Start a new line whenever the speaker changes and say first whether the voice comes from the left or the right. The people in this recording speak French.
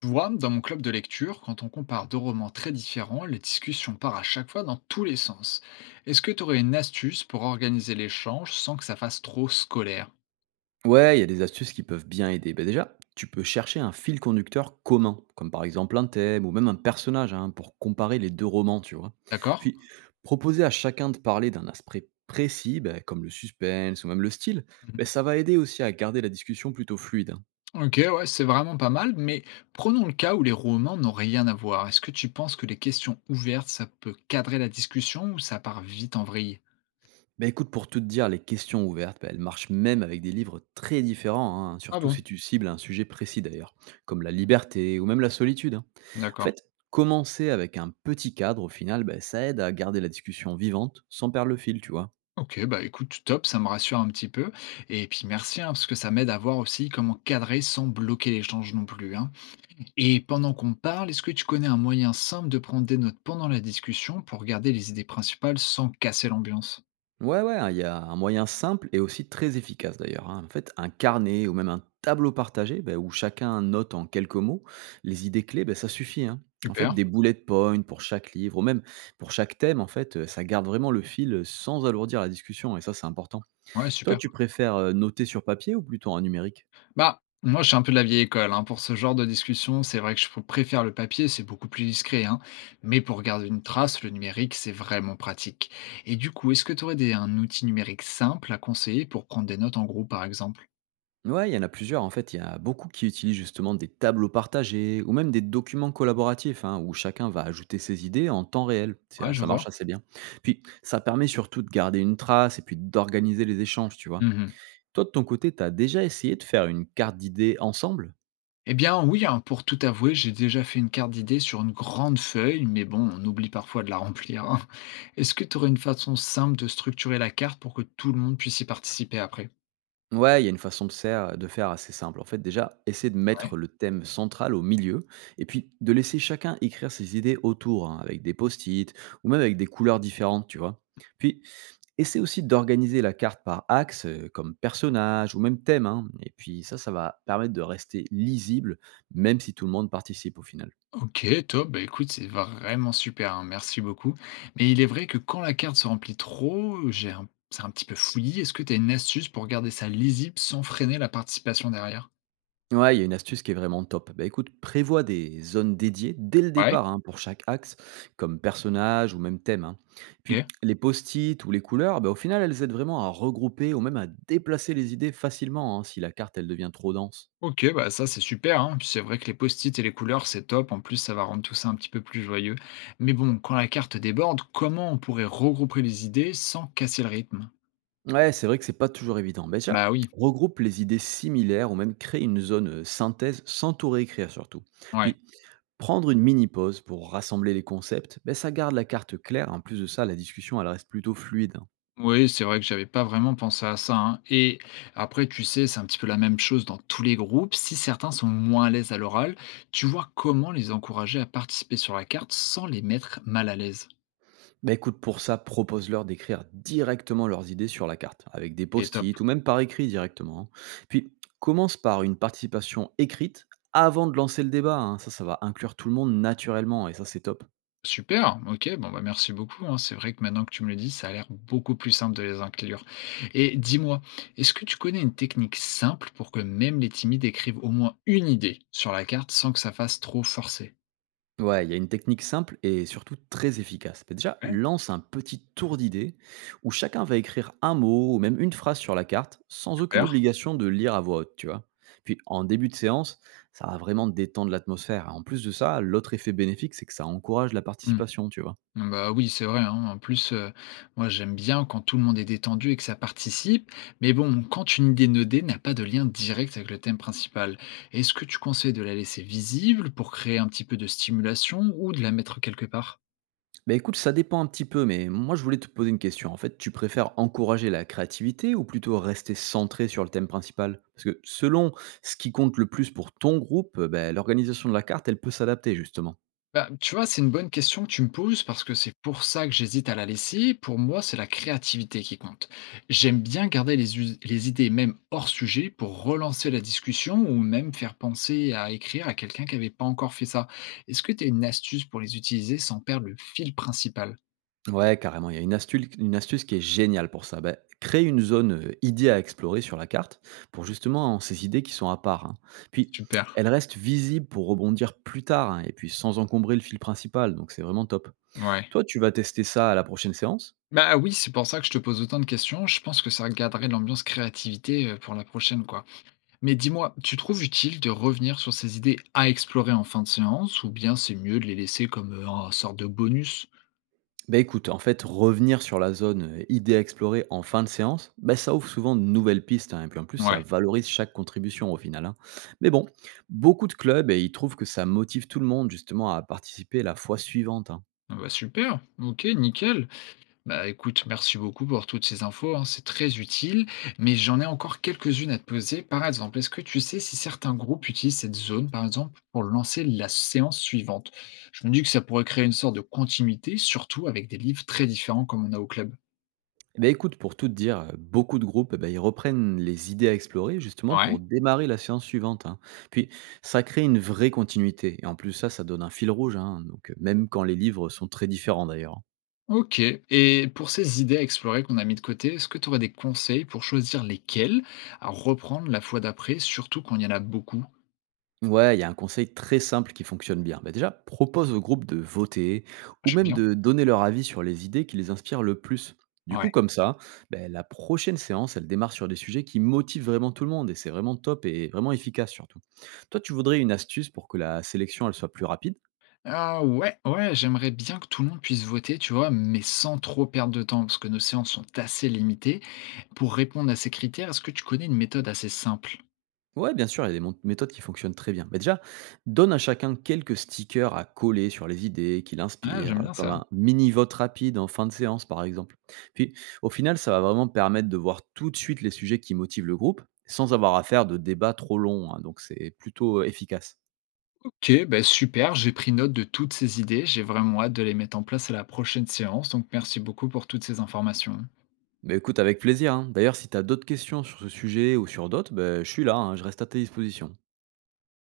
left: Tu vois, dans mon club de lecture, quand on compare deux romans très différents, les discussions partent à chaque fois dans tous les sens. Est-ce que tu aurais une astuce pour organiser l'échange sans que ça fasse trop scolaire?
right: Ouais, il y a des astuces qui peuvent bien aider. Ben déjà, tu peux chercher un fil conducteur commun, comme par exemple un thème ou même un personnage, hein, pour comparer les deux romans, tu vois.
left: D'accord.
right: Puis, proposer à chacun de parler d'un aspect précis, ben, comme le suspense ou même le style, ben,
left: Mhm.
right: ça va aider aussi à garder la discussion plutôt fluide, hein.
left: Ok, ouais, c'est vraiment pas mal, mais prenons le cas où les romans n'ont rien à voir. Est-ce que tu penses que les questions ouvertes, ça peut cadrer la discussion ou ça part vite en vrille?
right: Bah, écoute, pour tout te dire, les questions ouvertes, bah, elles marchent même avec des livres très différents, hein,
left: Ah
right: surtout
left: bon?
right: si tu cibles un sujet précis d'ailleurs, comme la liberté ou même la solitude, hein. En
left: D'accord.
right: fait, commencer avec un petit cadre, au final, bah, ça aide à garder la discussion vivante sans perdre le fil, tu vois.
left: Ok, bah écoute, top, ça me rassure un petit peu. Et puis merci, hein, parce que ça m'aide à voir aussi comment cadrer sans bloquer l'échange non plus, hein. Et pendant qu'on parle, est-ce que tu connais un moyen simple de prendre des notes pendant la discussion pour garder les idées principales sans casser l'ambiance?
right: Ouais, ouais, hein, il y a un moyen simple et aussi très efficace d'ailleurs, hein. En fait, un carnet ou même un tableau partagé ben, où chacun note en quelques mots les idées clés, ben, ça suffit, hein. En fait,
left: Super,
right: des bullet points pour chaque livre ou même pour chaque thème, en fait, ça garde vraiment le fil, sans alourdir la discussion et ça, c'est important.
left: ouais,
right: Toi,
left: super.
right: tu préfères noter sur papier ou plutôt en numérique?
left: Bah, moi, je suis un peu de la vieille école, hein. Pour ce genre de discussion, c'est vrai que je préfère le papier, c'est beaucoup plus discret, hein. Mais pour garder une trace, le numérique, c'est vraiment pratique. Et du coup, est-ce que tu aurais un outil numérique simple à conseiller pour prendre des notes en groupe, par exemple?
right: Ouais, il y en a plusieurs. En fait, il y a beaucoup qui utilisent justement des tableaux partagés ou même des documents collaboratifs hein, où chacun va ajouter ses idées en temps réel.
left: Ouais,
right: Ça,
left: je
right: ça marche
left: vois.
right: assez bien. Puis, ça permet surtout de garder une trace et puis d'organiser les échanges, tu vois. Toi, de ton côté, tu as déjà essayé de faire une carte d'idées ensemble?
left: Eh bien oui, hein, pour tout avouer, j'ai déjà fait une carte d'idées sur une grande feuille, mais bon, on oublie parfois de la remplir, hein. Est-ce que tu aurais une façon simple de structurer la carte pour que tout le monde puisse y participer après?
right: Ouais, il y a une façon de faire assez simple. En fait, déjà, essayer de
left: Ouais.
right: mettre le thème central au milieu et puis de laisser chacun écrire ses idées autour, hein, avec des post-it ou même avec des couleurs différentes, tu vois. Puis, essaie aussi d'organiser la carte par axe, comme personnage ou même thème, hein. Et puis ça va permettre de rester lisible, même si tout le monde participe au final.
left: Ok, top, bah écoute, c'est vraiment super, hein, merci beaucoup. Mais il est vrai que quand la carte se remplit trop, c'est un petit peu fouillis. Est-ce que tu as une astuce pour garder ça lisible sans freiner la participation derrière?
right: Ouais, il y a une astuce qui est vraiment top. Bah, écoute, prévois des zones dédiées dès le
left: Ouais.
right: départ hein, pour chaque axe, comme personnage ou même thème, hein. Puis
left: Ok.
right: les post-it ou les couleurs, bah, au final, elles aident vraiment à regrouper ou même à déplacer les idées facilement hein, si la carte elle devient trop dense.
left: Ok, bah, ça, c'est super, hein. Puis c'est vrai que les post-it et les couleurs, c'est top. En plus, ça va rendre tout ça un petit peu plus joyeux. Mais bon, quand la carte déborde, comment on pourrait regrouper les idées sans casser le rythme?
right: Ouais, c'est vrai que c'est pas toujours évident. Mais déjà,
left: Bah oui,
right: regroupe les idées similaires ou même crée une zone, synthèse sans tout réécrire surtout.
left: ouais.
right: Puis prendre une mini pause pour rassembler les concepts, ben ça garde la carte claire. En plus de ça, la discussion elle reste plutôt fluide, hein.
left: Oui, c'est vrai que j'avais pas vraiment pensé à ça, hein. Et après, tu sais, c'est un petit peu la même chose dans tous les groupes. Si certains sont moins à l'aise à l'oral, tu vois comment les encourager à participer sur la carte sans les mettre mal à l'aise.
right: Bah écoute, pour ça, propose-leur d'écrire directement leurs idées sur la carte, avec des
left: Et top.
right: post-it ou même par écrit directement, hein. Puis commence par une participation écrite avant de lancer le débat, hein. Ça va inclure tout le monde naturellement et ça, c'est top.
left: Super, ok, bon, bah, merci beaucoup, hein. C'est vrai que maintenant que tu me le dis, ça a l'air beaucoup plus simple de les inclure et dis-moi, est-ce que tu connais une technique simple pour que même les timides écrivent au moins une idée sur la carte sans que ça fasse trop forcé?
right: Ouais, il y a une technique simple et surtout très efficace. Mais déjà,
left: Ouais,
right: lance un petit tour d'idées où chacun va écrire un mot ou même une phrase sur la carte sans aucune
left: super.
right: obligation de lire à voix haute, tu vois. Puis en début de séance, ça va vraiment détendre l'atmosphère. En plus de ça, l'autre effet bénéfique, c'est que ça encourage la
left: Mmh.
right: participation, tu vois.
left: Bah, oui, c'est vrai, hein. En plus, moi, j'aime bien quand tout le monde est détendu et que ça participe, mais bon, quand une idée nodée n'a pas de lien direct avec le thème principal, est-ce que tu conseilles de la laisser visible pour créer un petit peu de stimulation ou de la mettre quelque part?
right: Bah écoute, ça dépend un petit peu, mais moi je voulais te poser une question. En fait, tu préfères encourager la créativité ou plutôt rester centré sur le thème principal? Parce que selon ce qui compte le plus pour ton groupe, bah, l'organisation de la carte, elle peut s'adapter justement.
left: Bah, tu vois, c'est une bonne question que tu me poses parce que c'est pour ça que j'hésite à la laisser. Pour moi, c'est la créativité qui compte. J'aime bien garder les idées même hors sujet pour relancer la discussion ou même faire penser à écrire à quelqu'un qui n'avait pas encore fait ça. Est-ce que tu as une astuce pour les utiliser sans perdre le fil principal?
right: Ouais, carrément. Il y a une astuce qui est géniale pour ça. Ben, créer une zone, idée à explorer sur la carte pour justement hein, ces idées qui sont à part, hein. Puis,
left: Super.
right: elles restent visibles pour rebondir plus tard hein, et puis sans encombrer le fil principal. Donc, c'est vraiment top.
left: Ouais.
right: Toi, tu vas tester ça à la prochaine séance?
left: Bah oui, c'est pour ça que je te pose autant de questions. Je pense que ça garderait l'ambiance créativité pour la prochaine, quoi. Mais dis-moi, tu trouves utile de revenir sur ces idées à explorer en fin de séance ou bien c'est mieux de les laisser comme un sorte de bonus?
right: Bah écoute, en fait, revenir sur la zone, idée à explorer en fin de séance, bah, ça ouvre souvent de nouvelles pistes, hein, et puis en plus, ça
left: Ouais.
right: valorise chaque contribution au final, hein. Mais bon, beaucoup de clubs, et ils trouvent que ça motive tout le monde justement à participer la fois suivante, hein.
left: Ah bah super, ok, nickel. Bah écoute, merci beaucoup pour toutes ces infos, hein, c'est très utile, mais j'en ai encore quelques-unes à te poser. Par exemple, est-ce que tu sais si certains groupes utilisent cette zone, par exemple, pour lancer la séance suivante? Je me dis que ça pourrait créer une sorte de continuité, surtout avec des livres très différents comme on a au club.
right: Eh beh, écoute, pour tout te dire, beaucoup de groupes, eh beh, ils reprennent les idées à explorer justement pour
left: Ouais.
right: démarrer la séance suivante, hein. Puis ça crée une vraie continuité et en plus ça, ça donne un fil rouge, hein, donc, même quand les livres sont très différents d'ailleurs, hein.
left: Ok. Et pour ces idées à explorer qu'on a mis de côté, est-ce que tu aurais des conseils pour choisir lesquelles à reprendre la fois d'après, surtout quand il y en a beaucoup?
right: Ouais, il y a un conseil très simple qui fonctionne bien. Bah, déjà, propose au groupe de voter ou
left: J'aime
right: même
left: bien.
right: de donner leur avis sur les idées qui les inspirent le plus. Du
left: Ouais.
right: coup, comme ça, ben la prochaine séance, elle démarre sur des sujets qui motivent vraiment tout le monde et c'est vraiment top et vraiment efficace surtout. Toi, tu voudrais une astuce pour que la sélection, elle soit plus rapide?
left: Ah ouais, ouais, j'aimerais bien que tout le monde puisse voter, tu vois, mais sans trop perdre de temps, parce que nos séances sont assez limitées. Pour répondre à ces critères, est-ce que tu connais une méthode assez simple?
right: Ouais, bien sûr, il y a des méthodes qui fonctionnent très bien. Mais déjà, donne à chacun quelques stickers à coller sur les idées qui
left: Ah,
right: l'inspirent,
left: j'aime bien
right: comme
left: ça.
right: un mini-vote rapide en fin de séance, par exemple. Puis, au final, ça va vraiment permettre de voir tout de suite les sujets qui motivent le groupe, sans avoir à faire de débats trop longs, hein, donc, c'est plutôt, efficace.
left: Ok, bah super, j'ai pris note de toutes ces idées, j'ai vraiment hâte de les mettre en place à la prochaine séance, donc merci beaucoup pour toutes ces informations.
right: Mais écoute, avec plaisir, hein. D'ailleurs, si tu as d'autres questions sur ce sujet ou sur d'autres, ben, je suis là, hein, je reste à tes dispositions.